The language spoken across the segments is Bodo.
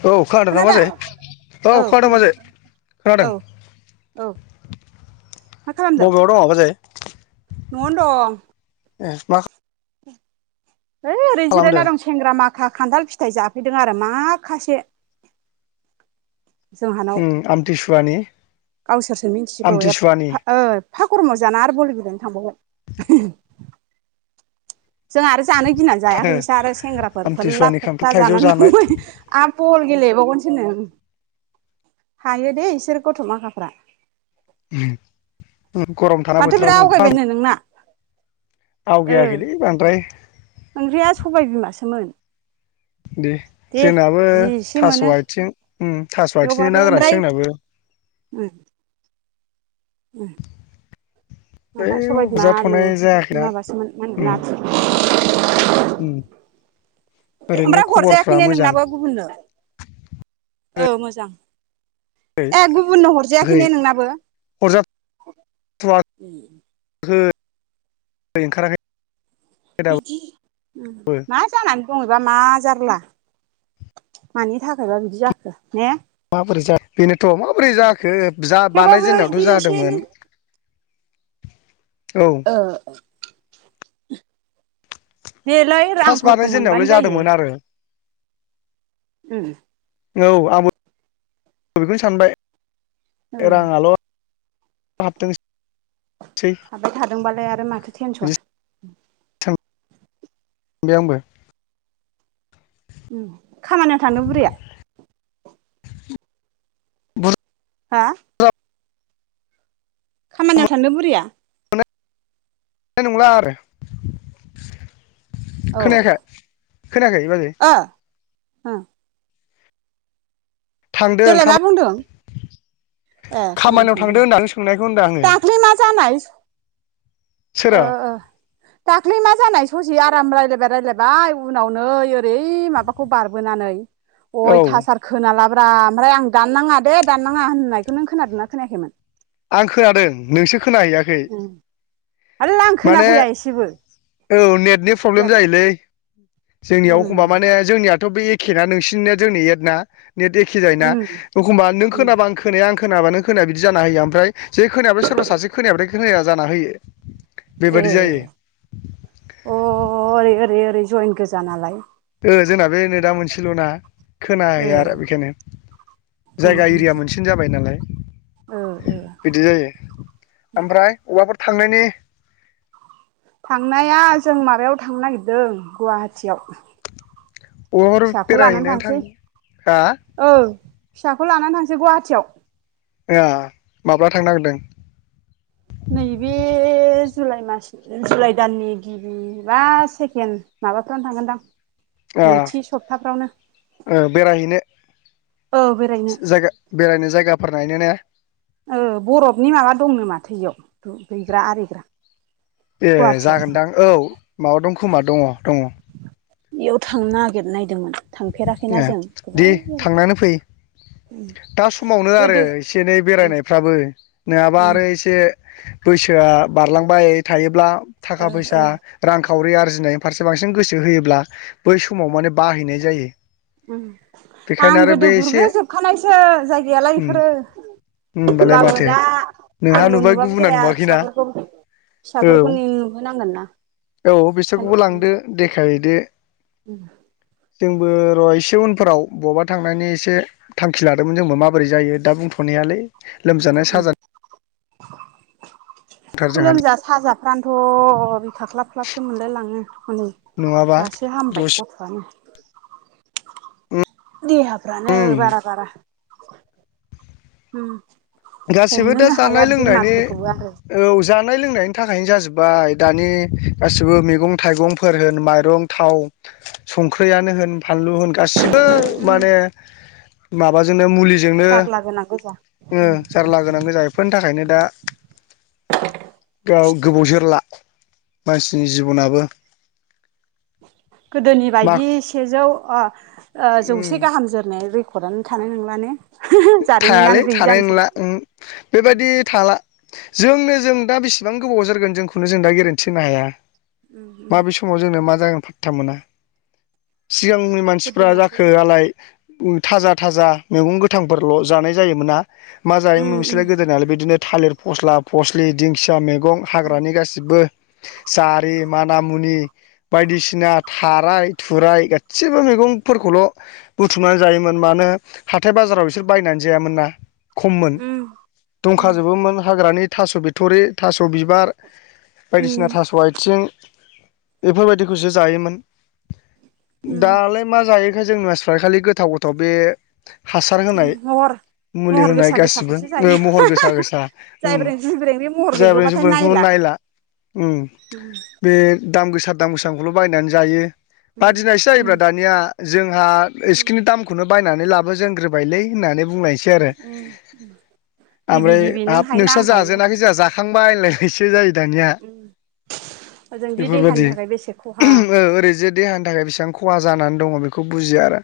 औ ना खोनादों बाजै औ खोनादों खोनादों औ। औ। मा खालामदों बबेयाव दंङ बाजै? न'आवनो दं। ए मा है ओरैनो जिरायना खालामदों दं सेंग्रा माखा खान्थाल फिथाइ जाफैदों आरो माखासे। जोंहानाव उम आमटि सुवानि? गावसोरसो मिथिगौ एफा एफा गरमाव जाना आरो बल गेलेनो थांबावगोन। [unintelligible] जों आरो जानो गिनानै जायाखै इसा आरो सेंग्राफोर फोल्ला आमथिसुवानि खान्थाल फोथा थाइजौ जानानै जानाय थांबाय आरो बल गेलेबावगोन सोनो हायो दे इसोर गथ' माखाफ्रा। उम गरम थारना माथो बोथोरा [unintelligible] ओं बांद्राय ओंख्रिया सबाय बिमासोमोन। दे जोंनाबो जि एसे थास' मोनो आइथिं उम थास' आथिंजों थेवबाबो नागोरानसो ओमफ्राय जोंनाबो। उम। उम। बै माबा सबाय बिमा आलु हरजाथ'नाय जायाखैना माबासोमोन उम नाथुर। उम। ओरैनो ओमफ्राय खबरफ्रा हरजायाखै ने मोजां नोंनाबो गुबुननो औ मोजां। है ए गुबुननो हरजायाखै ने नोंनाबो? थुवा खै ओंखाराखै। दाबो बिदि उम मा जानानै [unintelligible] मा जारला मानि थाखायबा बिदि जाखो। ने माबोरै जा बेनोथ' माबोरै जाखो जा थेवबाबो बिदि बानायजेननायावथ' एसे जादोंमोन। एनै औ ओं। देलै फार्स्ट रांफोरखौ बानायजेननायावलाय मोनबानो जायो। जादोंमोन आरो उम। औ आंबो बेखौनो सानबाय। ओ। हाबथों हाबाय थादोंबालाय आरो माथो बिदि टेनसन। बे आंबो उम खामानियाव थांदों बुरिया? [unintelligible] हा? खामानियाव थांदो बुरिया? ना नंला आरो। औ खोनायाखै खोनायाखै बाजै? उम। थांदों देलाय मा बुंदों? ए खामानियाव थांदों होनदां सोंनायखौ होनदों आङो दाख्लै मा जानाय? ओ सोरो ओ दाख्लै मा जानाय? ससे आराम रायज्लायबाय रायज्लायबाय उनाव नै ओरै माबाखौ बारबोनानै। औ अयथासार खोनालाब्रा ओमफ्राय आं दाननाङा दे दाननाङा होननाय खोनों खोनादोंना खोनायाखैमोन? आं खोनादों नोंसो खोनाहैयाखै। थालला आं खोना माने फैया एसेबो। औ नेटनि प्रब्लेम जायोलै जोंनियाव उम एखमबा माने जोंनियाथ' बे एखे ना नोंसिनि जोंनि एट ना नेट एखे जायोना उम अखम्बा नों उम खोनाबा आं खोनाया आं खो खोनाबा नों खोनाया बिदि जाना होयो ओमफ्राय जै खोनायाबथाय सोरबा सासे खोनायाबाथाय खोनाया जाना होयो। ए बेबादि जायो। अ ओरै ओरै ओरै जयेन गोजा नालाय। ओ जोंना बे नेदा मोनसेल'ना ओ खोनाहैया आरो बेखायनो। उम जायगा उम एरिया मोनसेनि जाबाय नालाय। ओ ओ बिदि जायो ओमफ्राय औबाफोर थांनायनि थांनाया जों माबायाव थांनो नागिरदों गुवाहाटियाव। अबाफोर फिसाखौ लानानै बेरायहैनानै थां थांसै हा ओं। फिसाखौ लानानै थांसै गुवाहाटियाव। ए आं माब्ला थांनागिरदों? नैबे जुलाइ मास जुलाइ दाननि गिबि बा सेकेणड- माबाफ्रावनो थांगोनदां ओ नैथि सप्ताफ्रावनो। ओ बेरायहैनो औ बेरायनो जायगा बेरायनो जायगाफोर नायनो ने ओ बर'फनि माबा दंनो माथो एयाव दुगैग्रा आरिग्रा। ए गुवाहाटियाव जागोनदां औ माबा दं खोमा दङ दङ बेयाव थांनो नागिरनायदोंमोन थांफेराखैना ए जों दे थांनानै फै दा समावनो जाबाय आरो गोदो एसे एनै उम बेरायनायफ्राबो नङाबा उम आरो एसे बैसोआ बारलांबाय थायोब्ला ओ थाखा फैसा ओ रां खावरि आरजिनाय फारसे बांसिन गोसो होयोब्ला बै समाव माने बाहैनाय जायो बेखायनो आं आरो गोदो बे एसे गुरग्रोजोबखानायसो जायगायालाय उम बेफोरो होनबालाय होमबाबो माथो दा नोंहा आंल' नुबाय नुबाबो गुबुना जाया नुवाखैना फिसाफोरखौ औ फिसाफोरखौनि नुहोनांगोन ना औ बिसोरखौबो लांदो देखायहैदो उम जोंबो र' एसे उनफोराव बबावबा थांनायनि एसे थांखि लादोंमोन जोंबो माबोरै जायो दा बुंथ'नायालै लोमजानाय उम साजानाय दंथार जोंहा लोमजा साजाफ्रानोथ' बि खाख्लाब ख्लाबसो मोनलायलाङो हनै नङाबा दासो हामबाय दसे गथ'आनो देहाफ्रानो बारा बारा गाससिबो दा हमनोनो हाया जानाय लोंनायनि बेमारफोरखौबो आरो औ ज जानाय लोंनायनि थाखायनो जाजोब्बाय दानि गासिबो मैगं थाइगंफोर होन माइरं थाव संख्रियनो होन फानलु होन गासिबो उम माने माबाजों आ मुलिजोंनो जारला गोनां गोजा उम जारला गोनां जायोफोरनि थाखायनो दा गाव गोबाव जोरला मानसिनि जिबनाबो गोदोनि मा बायदि सेजौ उम जौसे गाहाम जोरनाय अखदानो थानो नंलाानो थायालै थानाय नंला बेबायदि थाला जोंनो जों दा बेसेबां गोबाव जारगोन जोंखौनो जों दा गेरेन्थि होनो हाया उम उम माबे समाव जोंनो मा जागोन फाथ्था मोना सिगांनि मानसिफ्रा गोदोना जाखोआलाय थाजा थाजा मैगं गो थांफोरल' जानाय जायोमोना मा जायोमोन उम उम मोनसोरलाय गोदोनालाय बिदिनो। थालिर फस्ला फस्लि दिंखिया मैगं हाग्रानि गासिबो जारि मान मुनि बायदिसिना थाराय थुराय गासिबो मैगंफोरखौल' बुथुमनानै जायोमोन मानो हाथाय बाजा राव बिसोर बायनानै जायामोना खममोन उम दंखा जोबोमेन हाग्रानि थास' बिथ'रि थास' बिबार उम बायदिसिना उम थास' आथिं बेफोरबायदिखौसो जायोमोन उम दालाय मा जायो जोंनि मानसिफ्रा खालि गोथाव गोथाव बे हासार होनाय हर मुलि होनाय गासिबो ओ महर गोसा गोसा ओम जायब्रें जुइब्रें बे महर जाबे गैगौबाथाय जुबेखौ नायला।। उम बे दाम गोसा दाम गोसाखौल' बायनानै जायो बादिनायसो जायोब्ला दानिया जों हा एसिखिनि दामखौनो बायनानै ला बायलै होननानै बुंनायसै आरो गिबि ओमफ्राय गिबि नों हाब हायोना नोंस्रा आं हायो जाजेनाखै जोंहा जाखांबाय होनलाय नायसो जायो दानिया। ओजोंदि देहानि बेफोरबायदि थाखाय बेसे खहा ओरैजे देहानि थाखाय बेसिबां खहा जानानै दङ बेखौ बुजियो आरो।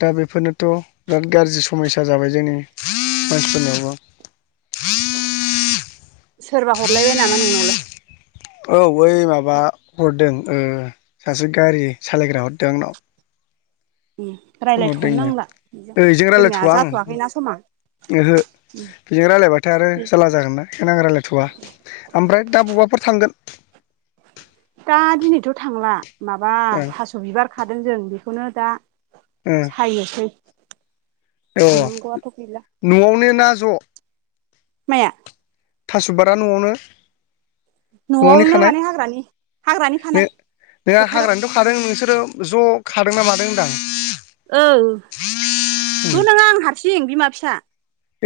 दा बेफोरनोथ' बिराद गाज्रि समयसा जाबाय जोंनि मानसिफोरनियावबो। सोरबा हरलायबाय नामा नोंनावलाय? औ बै माबा हरदों ओ सासे गारि सालायग्रा हरदों आंनाव। फन रायज्लायथ'नो हरदोंनो नांला बेजों ओं ओ इजों जोंनिया रायज्लायथ'वा जाथ'वाखैना समा आङो। ओहो बेजों रायलायबाथाय आरो जारला जागोनना बेखायनो आं रायज्लायथ'वा ओमफ्राय दा अबावबाफोर थांगोन? दा दिनैथ' थांला माबा ओ थास' बिबार खादों जों बेखौनो दा सायनोसै। अ थांनांगौआथ' गैला न'आवनो ना ज' माया? थास' बिबारा न'आवनो? न'आवनि न'आवनो खानाय माने हाग्रानि हाग्रानि नो खानाय। नोंहा फोथाराव हाग्रानिथ' खादों नोंसोरो ज' खादोंना मादों होनदां? औ उम ज' नङा आं हारसिं बिमा फिसा।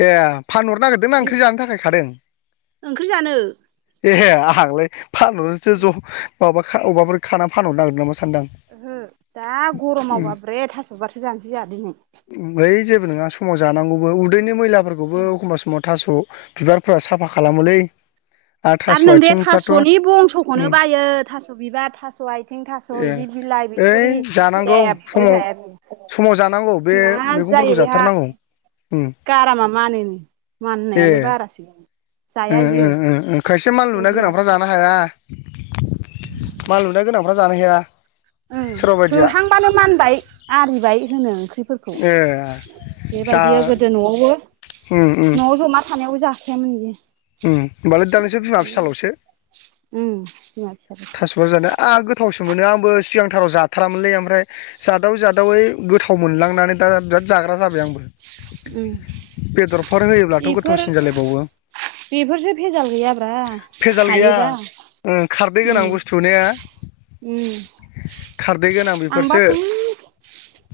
ए फानहरनो नागिरदोंना ओंख्रि जानो थाखाय खादों? ओंख्रि जानो। एहे आंहांलाय फानहरनोसो ज' माबा अबाफोर खाना फानहरनो नागिदों नामा सानदों। ओहो दा गरमाव बाब्रे थास' बिबारसो जानोसै जोंहा दिनै। ओइ जेबो नङा समाव जानांगौबो उदैनि मैलाफोरखौबो एखमबब्ला समाव थास' बिबारफोरा साफा खालामोलै। आरो थास' नोंदाया आथिंफ्राथ' थास'नि उम बंस'खौनो बायो थास' बिबार थास' आथिं थास' ए इदि ओइ जानांगौ समाव जाया बियो समाव जानांगौ बे मा मैगंफोरखौ जायो बेहा जाथारनांगौ। ओम गारामा मानोनो ए माननायानो बारासो। ओ जाया ओ इयो ओ खायसे जों मानलुना बिमा गोनांफ्रा जानो फिसाफोरखौ हाया। मानलु गोनांफ्रा जानो हाया। ओ सोरबा बायदिया सोहांबानो मानबाय आरिबाय होनो ओं। फोरखौ ए जा बेबायदि गोदो न'आवबो उम न'आव जमा थानायावबो जा योमोन। ओम होमबालाय दा नोंसोर बिमा फिसाल'सो उम बिमा फिसाफोरखौ थास' बिबार जानाया। आहा गोथावसो मोनो आंबो सिगांथाराव जाथारामोनलै ओमफ्राय जादाव जादावै गोथाव मोनलांनानै दा बिराद जाग्रा जाबाय आंबो। उम बेदरफोर होयोब्लाथ' बेफोर गोथावसिन जालायबावो। बेफोरसो भेजाल गैयाब्रा भेजाल गैया हायोबा ओ खारदै गोनां बुस्थु ने खारदै गोनां [unintelligible] आंबा बेफोरसो ख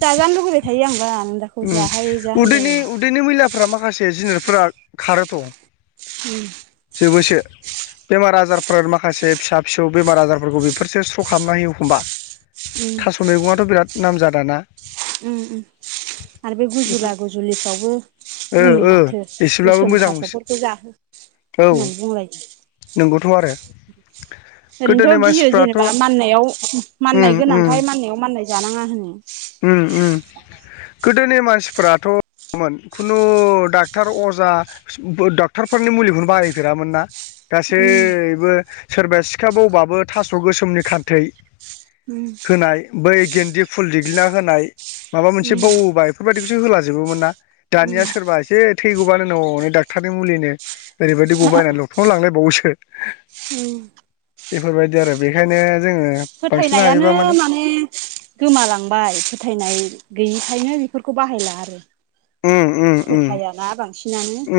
जाजानो लुुबैबाय थायो आंबा नों दाखौ जाहाय जा [unintelligible] फोर्रा माखासे [unintelligible] खारोथ' [inaudible] जोबोसे बेमार आजारफोर माखासे फिसा फिसौ बेमार आजारफोरखौ बेफोरसो स्र' खालामना होयो एखमबा। उम थास' उम मैगङाथ' बिराद नामजादाना उम उम आरो बे बेफोर गुजुला गुजुलिफ्रावबो ओ बुङो ओ माथो एसेब्लाबो गोसोम मोजां थास'फोरखौ जाहो औ न नंगौथ' [unintelligible] आरो गोदोनि ओरैनोथ' गियो मानसिफ्राथ' जेनेबा माननायाव माननाय उम उम गोनांखाय माननायाव माननाय जानाङा होन्ना उम उम गोदोनि मानसिफोराथ' मोन खुनु डक्टर अजा ड'क्ट'रफोरनि मुलिखौनो बाहायफेरामोन ना उम गासैबो सोरबाया सिखा बावबाबो थास' गोसोमनि खान्थै उम होनाय बै गेन्दि फुल दिेग्लिना होनाय माबा उम मोनसे बौबाय बेफोरबायदि होला जोबोमोन ना उम दानिया सोरबा एसे थैगौबानो न'ने डाक्टारनि मुलिनो ओरैबायदि ग बायनानै लथ'ना लांलायबावोसो उम बेफोरबायदि आरो बेखायनो जोङो बांसिन फोथायनायानो हायोबा माने गोमालां बाय फोथायनाय गैयिखायनो बेफोरखौ बाहायला आरो उम उम उम फोथायाना [unintelligible]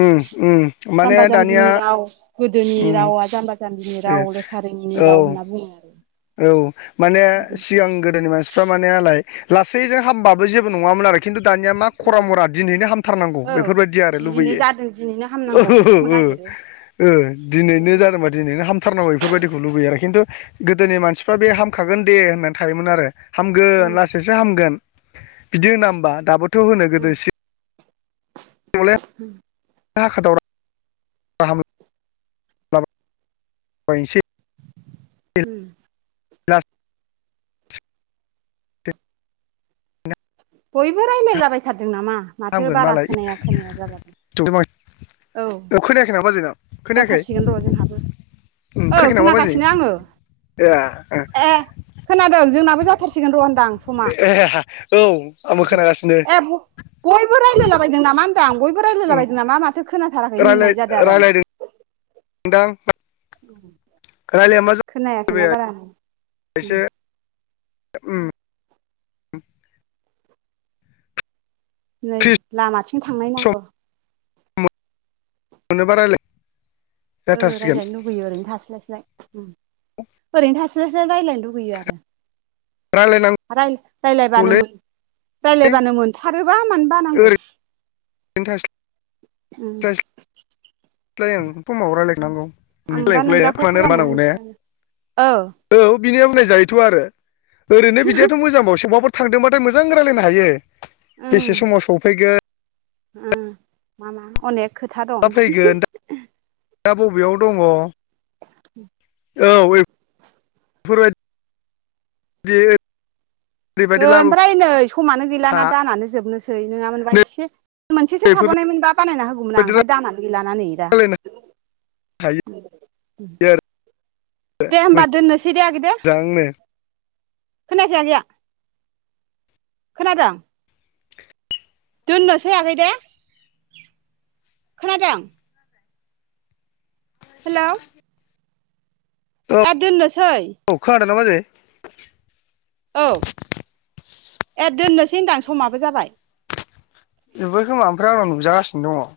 उम उम माने दानिया जाम्बिनि राव गोदोनि उम रावा जाम्बा जाम्ब जाम्बिनि राव लेखा औ रोङिनि राव होनना बुङो औ माने बिदि सिगां गोदोनि मानसि फ्रा मानेलाय लासैजों हामबाबो जेबो नङामोन आरो खिन्थ दानिया मा खरा मरा दिनैनो हामथारनांगौ ओ बेफोरबायदि आरो दिनै लुबैयो जादों दिनैनो हामनांगौ बिदिखौ नागिरो [unintelligible] ओ दिनैनो बिदियावनो जादोंबा दिनैनो हामथारनांगौ बेफोरबायदिखौ लुुबैयो आरो [unintelligible] गोदोनि मानसिफ्रा बे हामखागोन दे होननानै थायोमोन आरो हामगोन उम लासैसो हामगोन बिदि होना होमबा दाबोथ' होनो गोदो उम सि [unintelligible] [unintelligible] बैसे उम [unintelligible] गयबो राय ने लाबाय थाद नामा माथो हामगोन बारा मालाय खोनाया खोनाया जाला [unintelligible] औ खोनायाखै नामा बाजैनाव खोनायाखै जाथारसिगोन र' जोंहाबो ओ खोनागासिनो आङो [unintelligible] ए ओ खोनादों जोंनाबो जाथारसिगोन र' होनदां समा ए औ आंबो [unintelligible] खोनागासिनो बयबो रायलायलाबायदों नामा होनदां बयबो उम रायलायलाबायदोंना मा माथो खोनाथाराखै होननाय जादों आरो आं। [unintelligible] दां खोनालया मा खोनायाखैना [unintelligible] बारा उम एसे उम नै फ्रि लामाथिं थांनाय नांगौ अनो बारायलाय ओ रायज्लायनो लुबैयो ओरैनो थास्लायस्लाय। ओरैनो थास्लायलाय रायलायनो लुगैयो रायलायनांगौलै रायलायबानो रायलायबानो मोनथार माबा मानो बानांगौ बेन्थ उम [unintelligible] रायलायनांगौ आंबा नों रायलायखौलाया दाखौ मानो खालामना मानांगौ ने होनसै आङ औ बिनिया होननाय जायोथ' आरो ओरैनो बिदियाथ' मोजांबावसोमाफोर थांदोंबाथाय मोजां रायज्लायनो हायो। बेसे उम समाव सफैगोन मा मा अनेक खोथा मा दं फैगोन दा बबेयाव दङ उम औ बेफोरबायदि ओरैबायदि लाबोफा ओमफ्राय नै समानो गैलाना दानानो जोबनोसै नङामोनबा नै एसे मोनसेसो बेफोरबायदि थाबावायमोनबा बानायना होगौमोन आं ओमफफ्राय दानानै गैलाना नैयो दा रायलायनो हायो आरो दे होमबा दोननोसै दे आगे दे मोजांनो खोनायाखै आ गैया खोनादों दोननोसैायाखै दे खोनादों हेल' औ अखा हादोंंना बाजे औ ए दोननोसै होनदां समाबो जाबाय बेख म फ आंनाव नुजागासिनो दङ